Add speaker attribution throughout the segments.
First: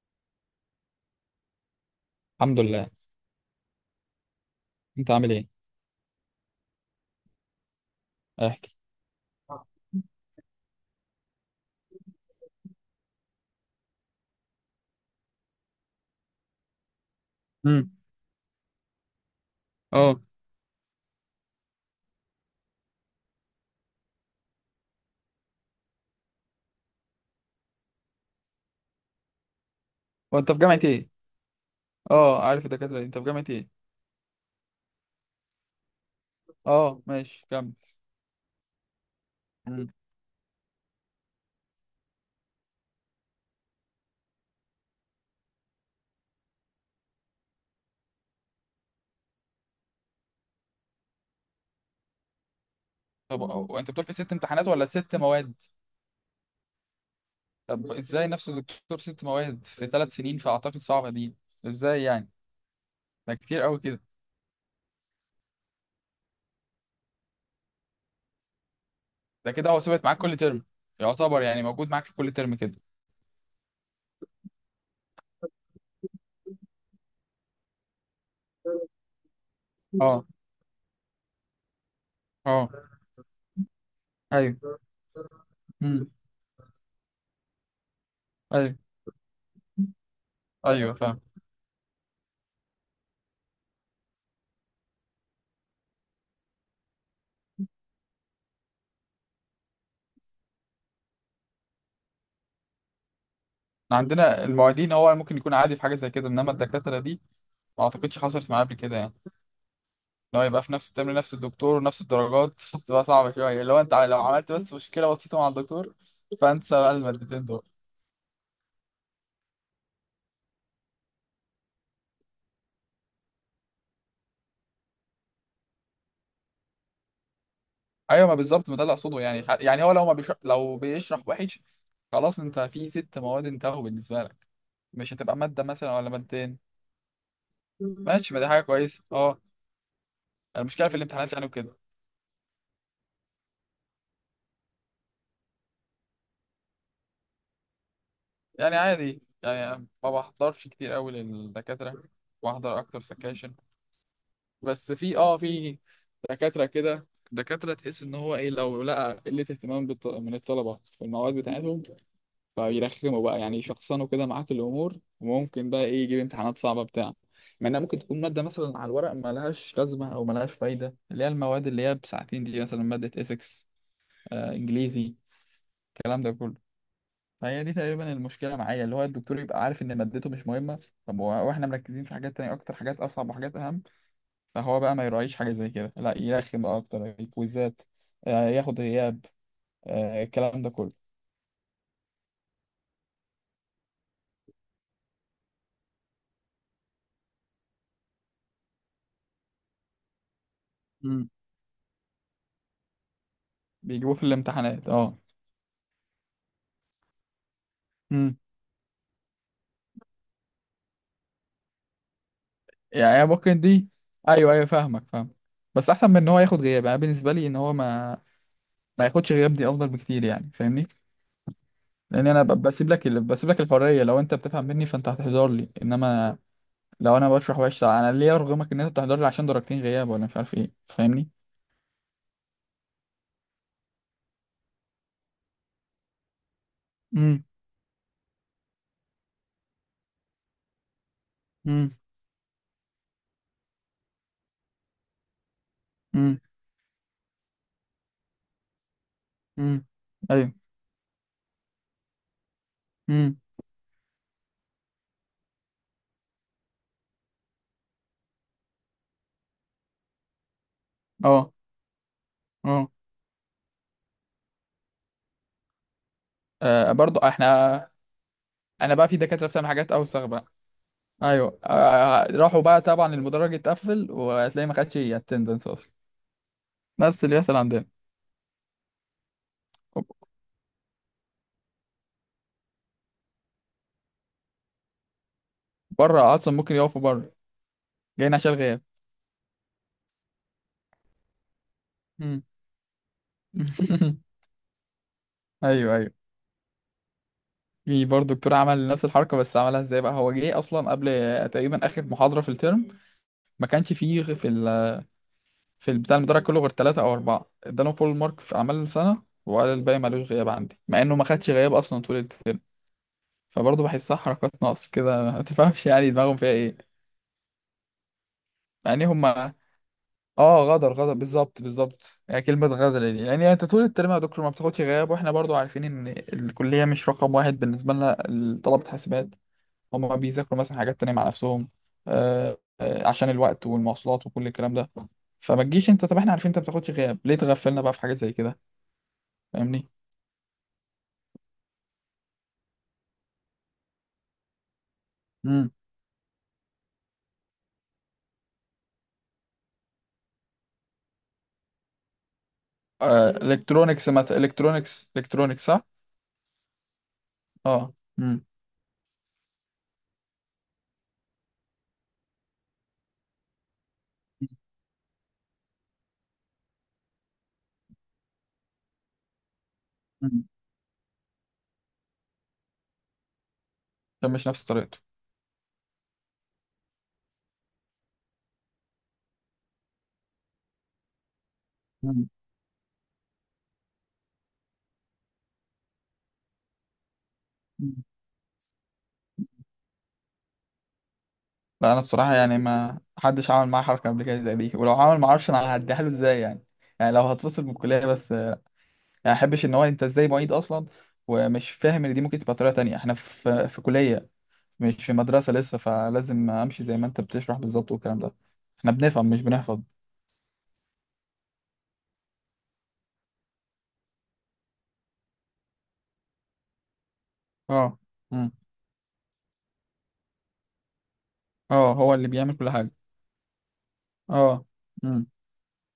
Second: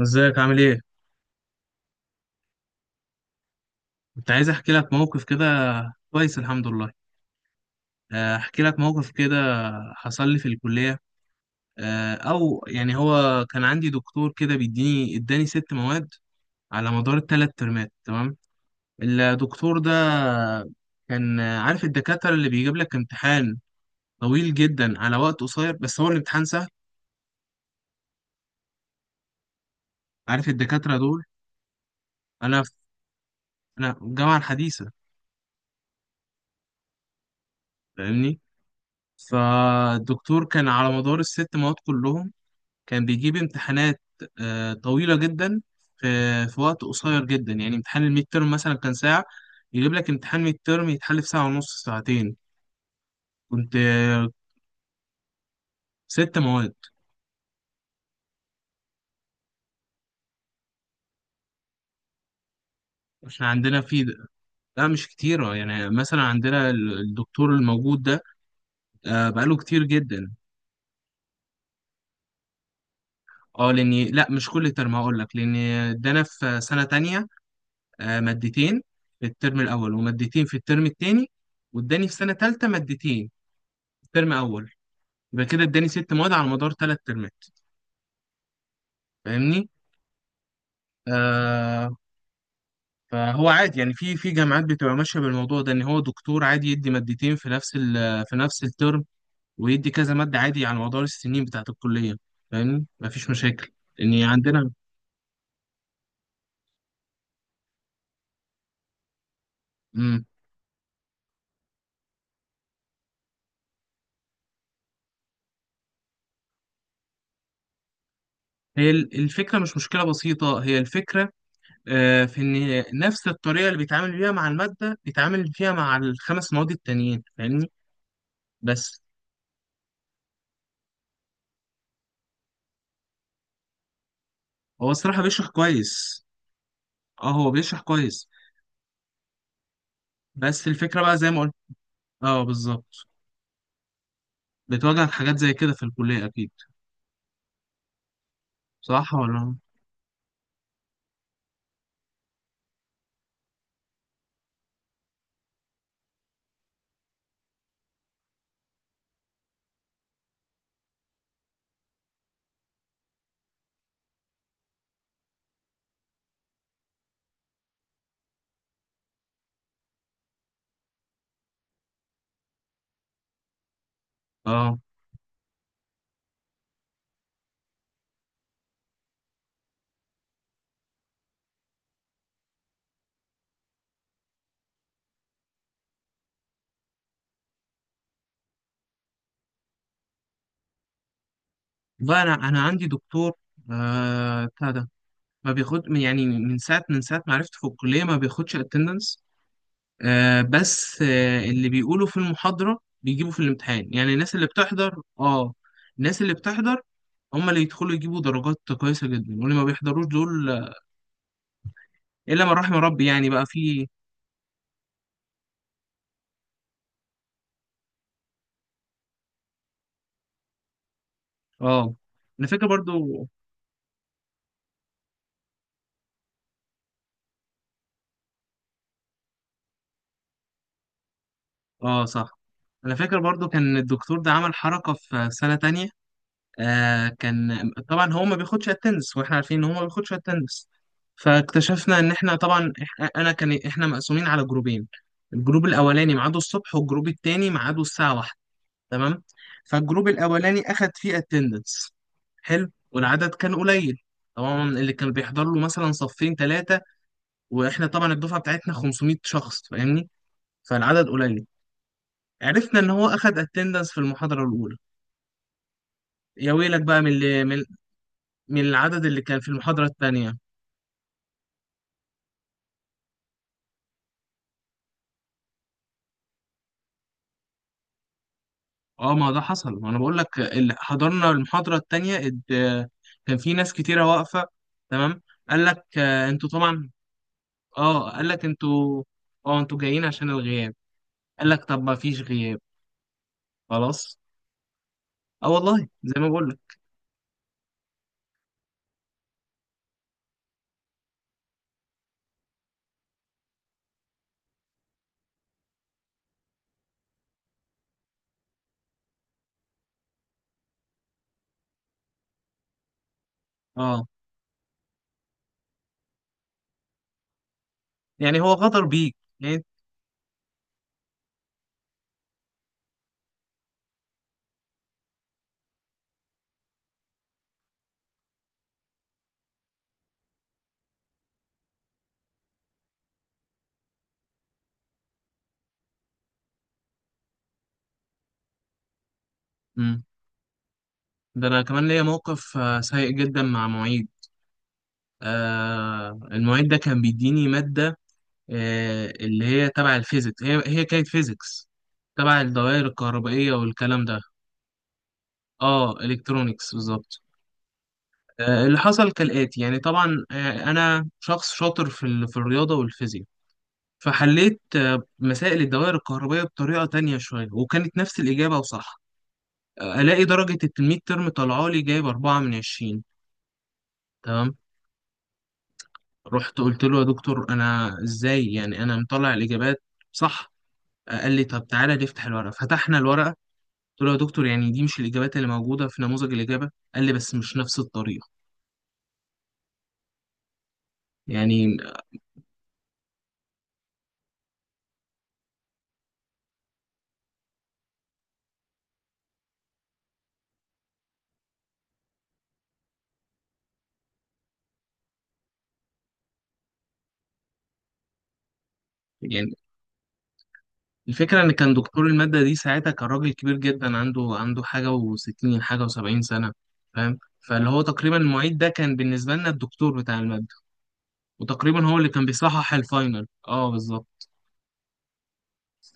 Speaker 1: ازيك عامل ايه؟
Speaker 2: الحمد لله.
Speaker 1: كنت عايز احكي لك
Speaker 2: انت
Speaker 1: موقف
Speaker 2: عامل
Speaker 1: كده.
Speaker 2: ايه؟
Speaker 1: كويس الحمد لله. احكي
Speaker 2: احكي.
Speaker 1: لك موقف كده حصل لي في الكلية. آه، او يعني هو كان عندي دكتور كده اداني ست مواد على مدار الثلاث ترمات.
Speaker 2: امم.
Speaker 1: تمام. الدكتور ده
Speaker 2: اه.
Speaker 1: كان، عارف الدكاترة اللي بيجيب لك امتحان طويل جدا على وقت قصير بس هو الامتحان سهل؟ عارف
Speaker 2: وانت في جامعة
Speaker 1: الدكاترة
Speaker 2: ايه؟
Speaker 1: دول؟
Speaker 2: اه،
Speaker 1: انا
Speaker 2: عارف
Speaker 1: في
Speaker 2: الدكاترة دي؟ انت في جامعة ايه؟
Speaker 1: انا في الجامعة الحديثة.
Speaker 2: اه، ماشي، كمل.
Speaker 1: فاهمني؟
Speaker 2: مم.
Speaker 1: فالدكتور كان على مدار الست مواد كلهم كان بيجيب امتحانات طويلة جدا في وقت قصير جدا، يعني امتحان الميد تيرم مثلا كان ساعة، يجيب لك امتحان ميد تيرم يتحل في ساعة ونص ساعتين.
Speaker 2: طب،
Speaker 1: كنت
Speaker 2: وانت بتقول في
Speaker 1: آه،
Speaker 2: 6 امتحانات ولا 6 مواد؟
Speaker 1: ست مواد.
Speaker 2: طب، ازاي نفس الدكتور 6 مواد في 3 سنين؟ فاعتقد صعبه دي. ازاي يعني؟ ده
Speaker 1: احنا
Speaker 2: كتير قوي
Speaker 1: عندنا
Speaker 2: كده.
Speaker 1: في لا مش كتيرة، يعني مثلا عندنا الدكتور الموجود ده
Speaker 2: ده
Speaker 1: بقاله
Speaker 2: كده هو
Speaker 1: كتير
Speaker 2: ثابت معاك
Speaker 1: جدا.
Speaker 2: كل ترم؟ يعتبر يعني موجود معاك في كل ترم كده؟
Speaker 1: اه لاني، لا مش كل ترم، هقول لك، لان ادانا في سنة تانية مادتين في الترم الاول،
Speaker 2: اه،
Speaker 1: ومادتين في الترم التاني، واداني في سنة تالتة
Speaker 2: اه،
Speaker 1: مادتين في الترم اول.
Speaker 2: ايوه،
Speaker 1: يبقى كده اداني
Speaker 2: امم،
Speaker 1: ست مواد على مدار ثلاث ترمات،
Speaker 2: ايوه،
Speaker 1: فاهمني؟
Speaker 2: ايوه، فاهم.
Speaker 1: آه. فهو عادي، يعني في جامعات بتبقى ماشيه بالموضوع ده، ان هو دكتور عادي يدي مادتين في نفس ال في نفس الترم، ويدي كذا ماده عادي على مدار السنين بتاعه الكليه. فاهمني؟ مفيش مشاكل.
Speaker 2: احنا
Speaker 1: ان
Speaker 2: عندنا
Speaker 1: عندنا،
Speaker 2: المعيدين هو ممكن يكون عادي في حاجه زي كده، انما الدكاتره دي ما اعتقدش حصلت معايا قبل كده يعني،
Speaker 1: مم،
Speaker 2: ان هو يبقى في نفس الترم نفس الدكتور ونفس الدرجات بتبقى صعبة شوية، لو عملت بس مشكلة بسيطة مع الدكتور، فانسى بقى المادتين دول.
Speaker 1: هي الفكره مش مشكله بسيطه، هي الفكره في ان نفس الطريقه اللي بيتعامل بيها مع الماده بيتعامل فيها مع الخمس مواد التانيين، فاهمني؟
Speaker 2: ايوه، ما بالظبط، ما ده اللي
Speaker 1: بس
Speaker 2: اقصده يعني هو لو ما بيشرح لو بيشرح وحش، خلاص انت في 6 مواد انتهوا بالنسبة لك.
Speaker 1: هو
Speaker 2: مش
Speaker 1: الصراحه
Speaker 2: هتبقى
Speaker 1: بيشرح
Speaker 2: مادة مثلا ولا
Speaker 1: كويس.
Speaker 2: مادتين.
Speaker 1: اه هو بيشرح كويس.
Speaker 2: ماشي، ما دي حاجة كويسة، اه.
Speaker 1: بس
Speaker 2: المشكلة في
Speaker 1: الفكرة بقى زي
Speaker 2: الامتحانات
Speaker 1: ما
Speaker 2: يعني،
Speaker 1: قلت.
Speaker 2: وكده.
Speaker 1: اه بالظبط. بتواجهك حاجات زي كده في الكلية أكيد.
Speaker 2: يعني
Speaker 1: صح
Speaker 2: عادي،
Speaker 1: ولا؟
Speaker 2: يعني ما بحضرش كتير قوي للدكاترة. بحضر اكتر سكاشن. بس في، دكاترة كده، دكاترة تحس ان هو ايه، لو لقى قلة اهتمام من الطلبة في المواد بتاعتهم، فبيرخموا بقى يعني، يشخصنوا كده معاك الامور، وممكن بقى ايه يجيب امتحانات صعبة بتاع، مع انها ممكن تكون مادة مثلا على الورق ملهاش لازمة او ملهاش فايدة، اللي هي المواد اللي هي بساعتين دي، مثلا مادة ethics. آه،
Speaker 1: اه.
Speaker 2: انجليزي. الكلام ده كله. فهي دي تقريبا المشكلة معايا، اللي هو الدكتور يبقى عارف ان مادته مش مهمة. طب واحنا مركزين في حاجات تانية اكتر، حاجات اصعب وحاجات اهم، فهو بقى ما يراعيش حاجة زي كده، لا يرخم بقى أكتر كويزات، ياخد غياب، الكلام ده كله.
Speaker 1: بقى أنا عندي دكتور بتاع ده، ما بياخد من ساعة ما عرفت في الكلية ما بياخدش اتندنس. آه بس
Speaker 2: مم.
Speaker 1: آه اللي بيقولوا في المحاضرة بيجيبوا في الامتحان، يعني
Speaker 2: بيجيبوه في
Speaker 1: الناس اللي
Speaker 2: الامتحانات،
Speaker 1: بتحضر.
Speaker 2: اه.
Speaker 1: اه. الناس اللي بتحضر هم اللي يدخلوا يجيبوا
Speaker 2: امم.
Speaker 1: درجات كويسة جدا، واللي ما بيحضروش دول إلا من رحم ربي،
Speaker 2: يعني هي
Speaker 1: يعني بقى
Speaker 2: ممكن
Speaker 1: في.
Speaker 2: دي. ايوه، ايوه، فاهمك، فاهم. بس احسن من ان هو ياخد غياب، يعني بالنسبه لي ان هو ما ياخدش غياب دي افضل بكتير، يعني فاهمني.
Speaker 1: اه.
Speaker 2: لان انا
Speaker 1: أنا فاكر برضو.
Speaker 2: بسيب لك الحريه. لو انت بتفهم مني فانت هتحضر لي، انما لو انا بشرح وحش، لا، انا ليه ارغمك ان انت تحضر لي عشان درجتين غياب ولا مش عارف ايه؟ فاهمني.
Speaker 1: اه صح. انا فاكر برضو كان الدكتور ده عمل حركة في سنة تانية. آه
Speaker 2: امم،
Speaker 1: كان طبعا هو ما بياخدش التنس، واحنا عارفين ان هو ما بياخدش التنس،
Speaker 2: امم،
Speaker 1: فاكتشفنا ان احنا طبعا، إح- انا كان احنا مقسومين على جروبين، الجروب الاولاني ميعاده
Speaker 2: امم،
Speaker 1: الصبح، والجروب التاني ميعاده الساعة واحدة. تمام.
Speaker 2: امم،
Speaker 1: فالجروب
Speaker 2: ايوه،
Speaker 1: الاولاني اخد فيه اتندنس. حلو. والعدد
Speaker 2: امم،
Speaker 1: كان قليل، طبعا اللي كان بيحضر له مثلا صفين ثلاثة، واحنا طبعا الدفعة بتاعتنا 500 شخص، فاهمني؟ فالعدد قليل.
Speaker 2: اه،
Speaker 1: عرفنا
Speaker 2: اه.
Speaker 1: ان هو اخد اتندنس في المحاضره الاولى. يا ويلك بقى
Speaker 2: برضو احنا،
Speaker 1: من
Speaker 2: انا
Speaker 1: العدد
Speaker 2: بقى في
Speaker 1: اللي كان
Speaker 2: دكاتره
Speaker 1: في
Speaker 2: بتعمل
Speaker 1: المحاضره
Speaker 2: حاجات اوسخ
Speaker 1: الثانيه.
Speaker 2: بقى. ايوه، راحوا بقى طبعا، المدرج اتقفل وهتلاقيه ما خدش اتندنس اصلا، نفس اللي بيحصل عندنا.
Speaker 1: اه ما ده حصل، ما انا بقول لك، اللي حضرنا المحاضره الثانيه كان في ناس كتيره واقفه. تمام. قال لك
Speaker 2: بره
Speaker 1: انتوا
Speaker 2: اصلا، ممكن
Speaker 1: طبعا،
Speaker 2: يقفوا بره.
Speaker 1: اه قال
Speaker 2: جايين
Speaker 1: لك
Speaker 2: عشان الغياب.
Speaker 1: انتوا، اه انتوا جايين عشان الغياب. قال لك طب ما فيش
Speaker 2: مم.
Speaker 1: غياب. خلاص. اه والله
Speaker 2: ايوه، ايوه.
Speaker 1: زي ما بقول لك.
Speaker 2: في برضه دكتور عمل نفس الحركه، بس عملها ازاي بقى؟ هو جه اصلا قبل تقريبا اخر محاضره في الترم، ما كانش فيه في بتاع المدرج كله غير 3 أو 4، ادالهم فول مارك في اعمال السنه، وقال الباقي مالوش غياب عندي، مع انه ما خدش غياب اصلا طول الترم. فبرضه
Speaker 1: اه
Speaker 2: بحسها حركات ناقص كده، ما تفهمش يعني دماغهم فيها ايه.
Speaker 1: يعني هو غدر
Speaker 2: يعني
Speaker 1: بيك
Speaker 2: هما،
Speaker 1: يعني.
Speaker 2: اه، غدر، غدر، بالظبط، بالظبط، يعني كلمة غدر دي، يعني انت طول الترم يا دكتور ما بتاخدش غياب، واحنا برضو عارفين ان الكلية مش رقم واحد بالنسبة لنا، طلبة حاسبات، هما بيذاكروا مثلا حاجات تانية مع نفسهم، عشان الوقت والمواصلات وكل الكلام ده، فما تجيش انت، طب احنا عارفين انت ما بتاخدش غياب، ليه تغفلنا بقى في حاجة زي كده؟ فاهمني.
Speaker 1: مم. ده انا كمان ليا موقف سيء جدا مع معيد.
Speaker 2: امم.
Speaker 1: آه المعيد ده كان بيديني ماده، اللي هي تبع الفيزيكس، هي كانت فيزيكس تبع الدوائر
Speaker 2: آه،
Speaker 1: الكهربائية والكلام
Speaker 2: الكترونكس
Speaker 1: ده.
Speaker 2: مثلا، الكترونكس، صح.
Speaker 1: اه الكترونيكس بالظبط.
Speaker 2: اه. امم.
Speaker 1: اللي حصل كالآتي، يعني طبعا، أنا شخص شاطر في في الرياضة والفيزياء، فحليت مسائل الدوائر الكهربائية بطريقة تانية شوية، وكانت نفس الإجابة وصح. ألاقي
Speaker 2: مم.
Speaker 1: درجة الميد ترم طالعة لي، جايب أربعة من عشرين.
Speaker 2: كان مش
Speaker 1: تمام.
Speaker 2: نفس طريقته.
Speaker 1: رحت قلت له يا دكتور أنا إزاي؟ يعني أنا مطلع الإجابات صح. قال لي طب تعالى نفتح الورقة. فتحنا الورقة، قلت له يا دكتور يعني دي مش الإجابات اللي موجودة في نموذج الإجابة؟ قال لي بس مش نفس
Speaker 2: لا،
Speaker 1: الطريقة. يعني
Speaker 2: انا الصراحه يعني ما حدش عمل معاه حركه قبل كده زي دي، ولو عمل ما اعرفش انا هعديها له ازاي يعني. يعني لو هتفصل من الكليه بس يعني، ما احبش ان هو، انت ازاي معيد اصلا ومش فاهم ان دي ممكن تبقى طريقه تانية؟ احنا في كليه، مش في مدرسه لسه، فلازم امشي زي ما انت بتشرح بالظبط والكلام ده. احنا بنفهم، مش
Speaker 1: يعني
Speaker 2: بنحفظ.
Speaker 1: الفكرة إن كان دكتور المادة دي ساعتها كان راجل كبير جدا، عنده عنده حاجة وستين حاجة وسبعين سنة، فاهم؟ فاللي هو
Speaker 2: اه.
Speaker 1: تقريبا
Speaker 2: امم.
Speaker 1: المعيد ده كان بالنسبة لنا الدكتور بتاع المادة، وتقريبا
Speaker 2: اه،
Speaker 1: هو اللي
Speaker 2: هو
Speaker 1: كان
Speaker 2: اللي بيعمل كل
Speaker 1: بيصحح
Speaker 2: حاجه.
Speaker 1: الفاينل. اه بالظبط.
Speaker 2: اه. امم.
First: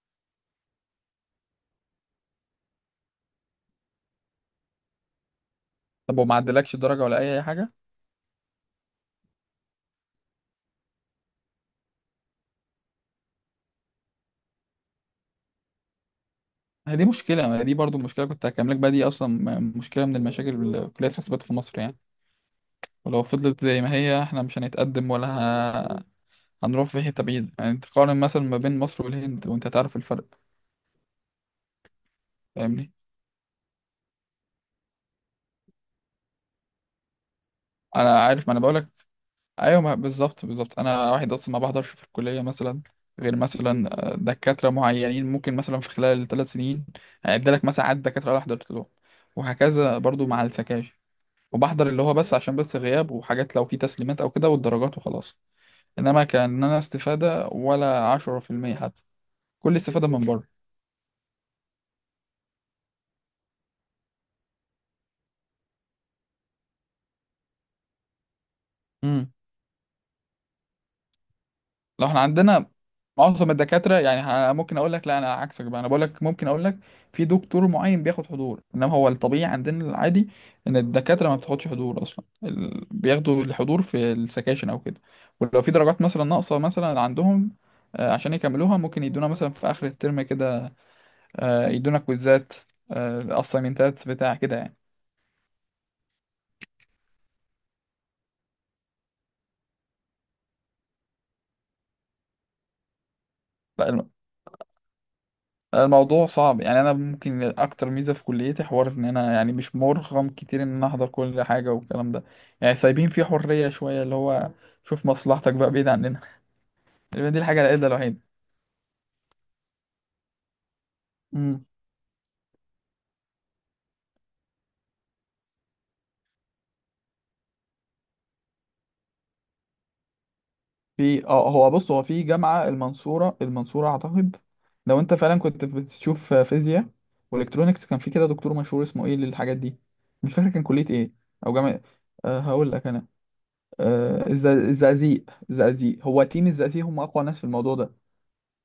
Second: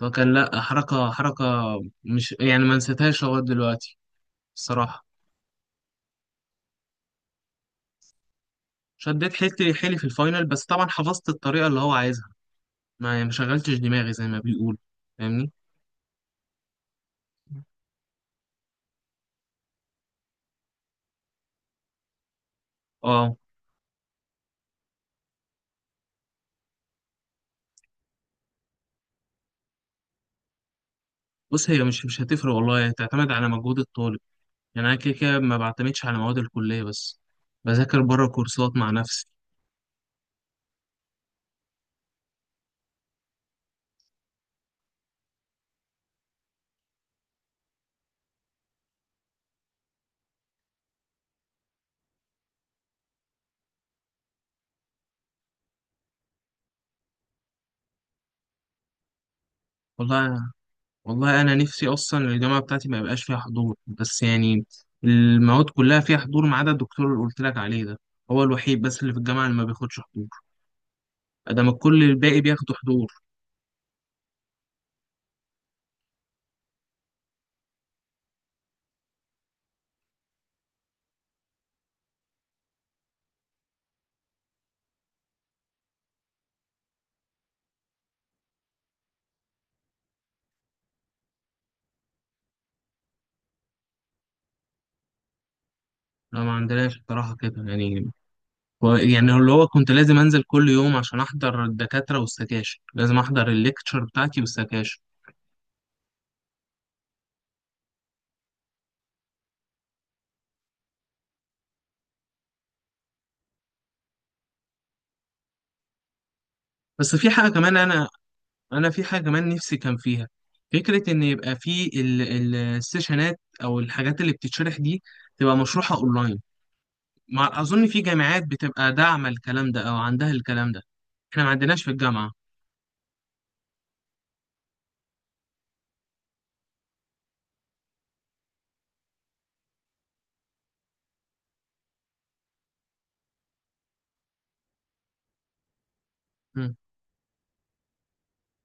Speaker 1: فكان لأ، حركة، مش يعني ما نسيتهاش لغاية دلوقتي الصراحة.
Speaker 2: طب وما عدلكش الدرجه ولا اي حاجه؟
Speaker 1: شديت حيلي في الفاينل، بس طبعا حفظت الطريقة اللي هو عايزها، ما يعني ما شغلتش دماغي زي ما بيقول. فاهمني؟
Speaker 2: هي دي مشكله، ما هي دي برضو مشكله كنت هكملك بقى دي اصلا، مشكله من المشاكل اللي كليه حاسبات في مصر يعني، ولو
Speaker 1: اه
Speaker 2: فضلت زي ما هي احنا مش هنتقدم، ولا هنروح في حتة بعيدة. يعني انت تقارن مثلا ما بين مصر والهند وانت تعرف الفرق.
Speaker 1: بص، هي مش هتفرق والله، هي
Speaker 2: فاهمني.
Speaker 1: تعتمد على مجهود الطالب. يعني انا كده كده ما بعتمدش على مواد الكليه بس، بذاكر
Speaker 2: انا
Speaker 1: بره
Speaker 2: عارف، ما انا
Speaker 1: كورسات
Speaker 2: بقولك.
Speaker 1: مع نفسي.
Speaker 2: ايوه، بالظبط، بالظبط، انا واحد اصلا ما بحضرش في الكلية مثلا، غير مثلا دكاترة معينين. ممكن مثلا في خلال 3 سنين هيديلك مثلا عدد دكاترة اللي حضرت لهم، وهكذا برضو مع السكاشن، وبحضر اللي هو بس عشان بس غياب، وحاجات لو في تسليمات او كده والدرجات وخلاص، انما كان انا استفادة ولا 10% حتى، كل استفادة من
Speaker 1: والله والله انا نفسي اصلا الجامعه بتاعتي ما يبقاش فيها حضور بس، يعني المواد كلها فيها حضور ما عدا الدكتور اللي قلت لك عليه ده، هو الوحيد بس اللي في
Speaker 2: بره.
Speaker 1: الجامعه اللي ما بياخدش حضور. ادام الكل
Speaker 2: لو احنا
Speaker 1: الباقي
Speaker 2: عندنا
Speaker 1: بياخدوا حضور.
Speaker 2: معظم الدكاترة يعني، ممكن اقول لك، لا، انا عكسك بقى، انا بقول لك ممكن اقول لك في دكتور معين بياخد حضور، انما هو الطبيعي عندنا، العادي ان الدكاترة ما بتاخدش حضور اصلا، بياخدوا الحضور في السكاشن او كده. ولو في درجات مثلا ناقصة مثلا عندهم، عشان يكملوها ممكن يدونا مثلا في اخر الترم كده، يدونا كويزات، اسايمنتات بتاع كده.
Speaker 1: لا ما عندناش بصراحه كده يعني، يعني اللي هو كنت لازم انزل كل يوم عشان احضر الدكاتره والسكاشن، لازم احضر الليكتشر
Speaker 2: يعني
Speaker 1: بتاعتي والسكاشن.
Speaker 2: الموضوع صعب. يعني انا ممكن اكتر ميزه في كليتي حوار ان انا يعني مش مرغم كتير ان انا احضر كل حاجه والكلام ده، يعني سايبين فيه حريه شويه، اللي هو شوف مصلحتك بقى بعيد عننا.
Speaker 1: بس
Speaker 2: تقريباً
Speaker 1: في
Speaker 2: دي
Speaker 1: حاجة
Speaker 2: الحاجه
Speaker 1: كمان،
Speaker 2: العدله
Speaker 1: أنا
Speaker 2: الوحيده.
Speaker 1: انا في حاجه كمان نفسي كان فيها، فكره ان يبقى
Speaker 2: امم.
Speaker 1: في السيشنات او الحاجات اللي بتتشرح دي تبقى مشروحه اونلاين. مع اظن في جامعات بتبقى داعمه الكلام ده او عندها الكلام ده.
Speaker 2: في،
Speaker 1: احنا ما
Speaker 2: اه، هو
Speaker 1: عندناش
Speaker 2: بص،
Speaker 1: في
Speaker 2: هو في
Speaker 1: الجامعه.
Speaker 2: جامعه المنصوره، المنصوره اعتقد. لو انت فعلا كنت بتشوف فيزياء والكترونكس، كان في كده دكتور مشهور اسمه ايه للحاجات دي، مش فاكر كان كليه ايه او جامعه. أه، هقول لك انا، أه الزقازيق، الزقازيق هو تيم،
Speaker 1: امم.
Speaker 2: الزقازيق هم اقوى ناس في الموضوع ده.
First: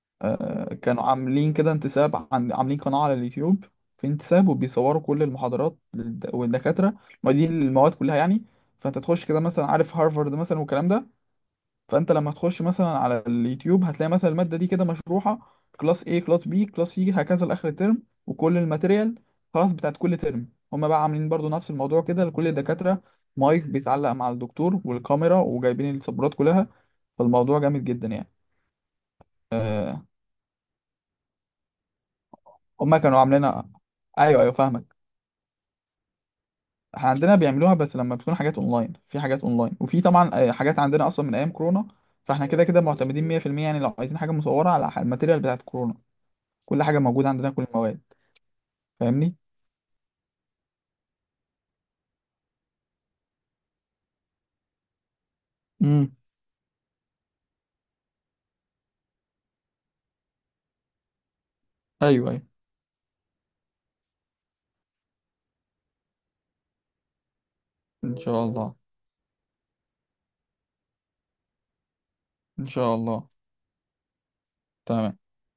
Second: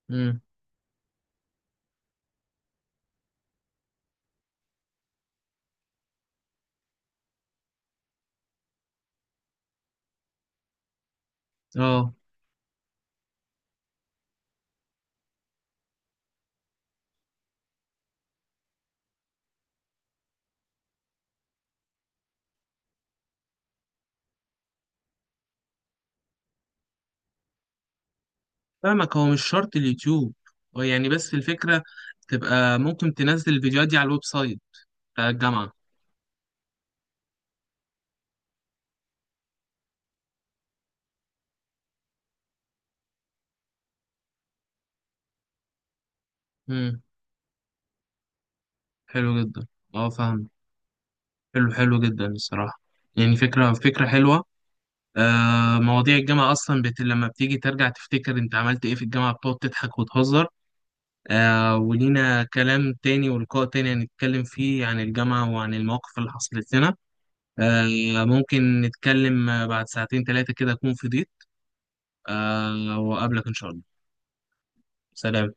Speaker 1: امم.
Speaker 2: كانوا عاملين كده انتساب، عاملين قناة على اليوتيوب. في انتساب، وبيصوروا كل المحاضرات والدكاترة، معيدين، المواد كلها يعني. فانت تخش كده مثلا، عارف هارفارد مثلا والكلام ده؟ فانت
Speaker 1: اه
Speaker 2: لما تخش مثلا على اليوتيوب، هتلاقي مثلا المادة دي كده مشروحة كلاس A، كلاس B، كلاس C، هكذا لآخر الترم، وكل الماتيريال خلاص بتاعت كل ترم. هما بقى عاملين برضو نفس الموضوع كده لكل الدكاترة. مايك بيتعلق مع الدكتور والكاميرا وجايبين السبورات كلها. فالموضوع جامد جدا يعني.
Speaker 1: فاهمك، هو مش شرط
Speaker 2: آه،
Speaker 1: اليوتيوب، هو يعني بس الفكره تبقى
Speaker 2: هما
Speaker 1: ممكن
Speaker 2: كانوا
Speaker 1: تنزل
Speaker 2: عاملينها.
Speaker 1: الفيديوهات دي على الويب
Speaker 2: ايوه، ايوه،
Speaker 1: سايت
Speaker 2: فاهمك.
Speaker 1: بتاع الجامعه.
Speaker 2: احنا عندنا بيعملوها بس لما بتكون حاجات اونلاين، في حاجات اونلاين، وفي طبعا حاجات عندنا اصلا من ايام كورونا، فاحنا كده كده معتمدين 100% يعني. لو عايزين حاجه مصوره، على الماتيريال بتاعت كورونا كل حاجه
Speaker 1: امم.
Speaker 2: موجوده عندنا، كل المواد. فاهمني.
Speaker 1: حلو جدا. اه فاهم. حلو جدا الصراحه. يعني فكره حلوه. مواضيع
Speaker 2: امم،
Speaker 1: الجامعة أصلا لما بتيجي ترجع تفتكر أنت عملت إيه في الجامعة، بتقعد تضحك وتهزر. آه،
Speaker 2: ايوه، ايوه،
Speaker 1: ولينا كلام تاني ولقاء تاني هنتكلم فيه عن الجامعة وعن المواقف اللي حصلت لنا.
Speaker 2: ان
Speaker 1: آه
Speaker 2: شاء الله،
Speaker 1: ممكن نتكلم بعد ساعتين تلاتة كده أكون فضيت.
Speaker 2: ان شاء
Speaker 1: آه،
Speaker 2: الله،
Speaker 1: وأقابلك إن شاء الله.
Speaker 2: تمام.
Speaker 1: سلام.